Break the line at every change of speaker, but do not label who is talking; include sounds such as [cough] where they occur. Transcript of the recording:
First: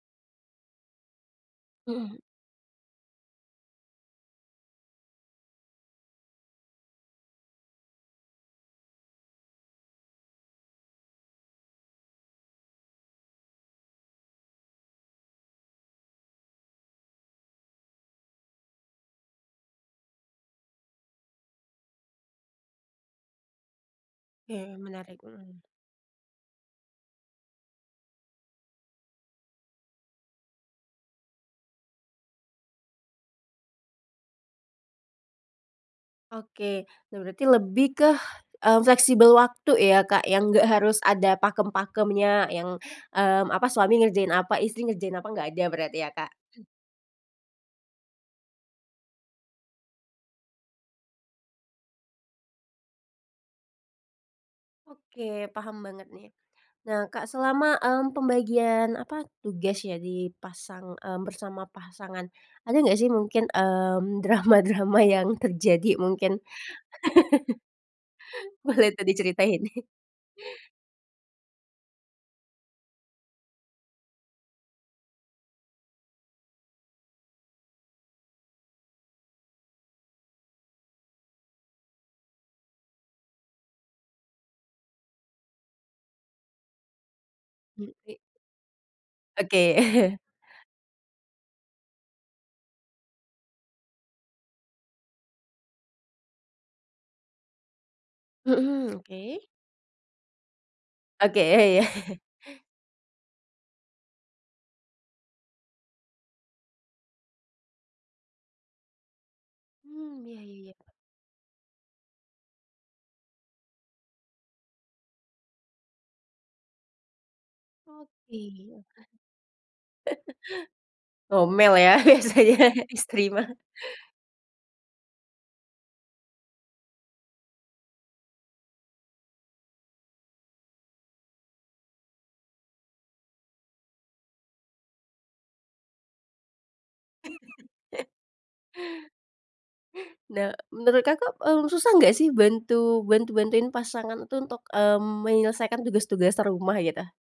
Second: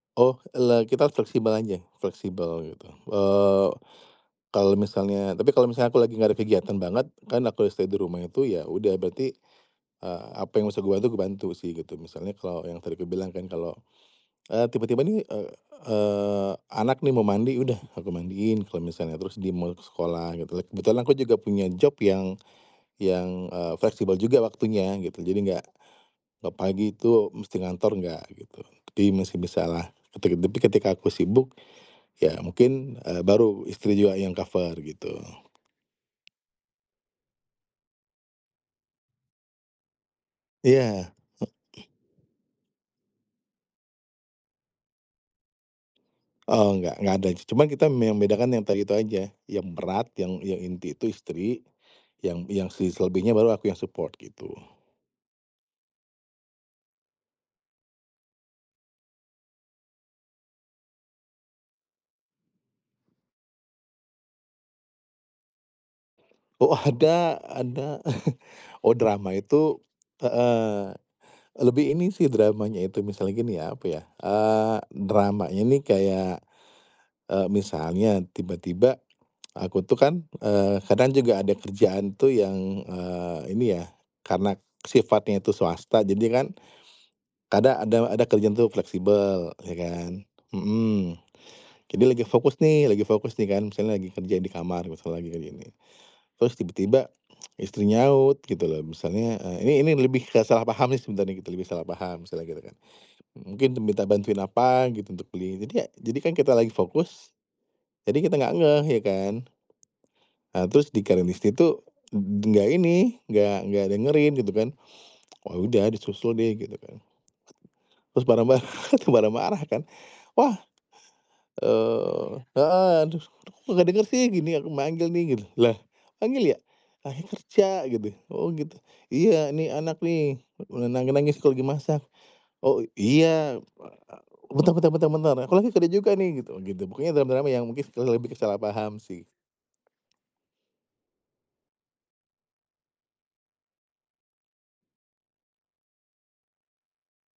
Oh, e la kita fleksibel aja,
Mhm.
fleksibel gitu. Eee, kalau misalnya tapi kalau misalnya aku lagi nggak ada kegiatan banget, kan aku udah stay di rumah itu ya, udah berarti, eee, apa yang bisa gue bantu, gue bantu sih gitu, misalnya kalau yang tadi aku bilang kan kalau, eee, tiba-tiba nih, eee eee, anak nih mau mandi, udah aku mandiin, kalau misalnya terus dia mau ke sekolah gitu kan. Kebetulan aku juga punya job yang yang, eee, fleksibel juga
Oke,
waktunya
menarik,
gitu. Jadi,
mhm.
nggak tiap pagi itu mesti ngantor, enggak gitu. Tapi masih bisa lah. Ketib tapi ketika aku sibuk, ya mungkin, eee, baru istri juga yang cover gitu.
Oke. Nah, berarti lebih ke, mmm, fleksibel waktu ya, Kak, yang nggak harus
Iya.
ada pakem-pakemnya yang, mmm, apa suami ngerjain apa, istri ngerjain apa nggak ada berarti ya, Kak?
Oh, nggak nggak ada, cu cuma kita memang bedakan yang tadi itu aja, yang berat yang yang inti itu istri, yang yang si selebihnya baru aku yang support, gitu.
Oke, paham banget nih. Nah, Kak, selama, mmm, pembagian apa, tugas ya, di pasang, mmm, bersama pasangan. Ada nggak sih mungkin, mmm, drama-drama yang terjadi mungkin?
Oh, ada,
[chuckles]
ada. [chuckles]
Boleh
Oh,
tuh
drama
diceritain.
itu
[chuckles]
heeh, lebih ini sih dramanya itu, misalnya gini ya, apa ya, eee, dramanya ini kayak, eee, misalnya tiba-tiba [tsk] aku tuh kan, eee, kadang juga ada kerjaan tuh yang, eee, ini ya, karena sifatnya itu swasta, jadi kan kadang
Hmm,
ada
ri
ada kerjaan tuh fleksibel, ya
Oke.
kan?
[chuckles]
Mhm. Jadi lagi fokus nih lagi fokus nih kan, misalnya lagi kerja di kamar misalnya kayak gini, terus tiba-tiba istri nyaut gitu loh,
Mhm,
misalnya,
oke.
eee, ini ini lebih ke salah pahamnya sih,
Oke,
sebenarnya gitu,
ya
lebih
ya.
salah
[chuckles]
paham misalnya gitu kan. M mungkin minta bantuin apa gitu, untuk beli ini dia, jadi kan kita lagi fokus, jadi kita nggak ngeh, ya kan.
Hmm, ya ya
Eee, terus
ya.
dikirain istri tuh eb nggak ini, nggak nggak dengerin gitu kan. Ya udah disusul deh gitu, kan.
Oke
Terus
oke. [chuckles]
marah-marah tuh, marah-marah kan. Wah,
Ngomel ya
eee
biasanya
heeh,
istri
terus tuh,
mah.
"Kok nggak denger sih, gini aku manggil nih!" Gitu. "Lah manggil ya? Ayah kerja," gitu. "Oh, gitu," "Iya, nih anak nih, e nangis-nangis aku lagi masak." "Oh, iya, wa a bentar bentar bentar bentar, aku lagi kerja juga nih," gitu gitu. Pokoknya drama-drama yang mungkin ke
[chuckles]
lebih ke salah paham sih.
Nah, menurut Kakak, mmm, susah nggak sih, bantu bantu bantuin pasangan itu untuk, mmm, menyelesaikan tugas-tugas rumah gitu?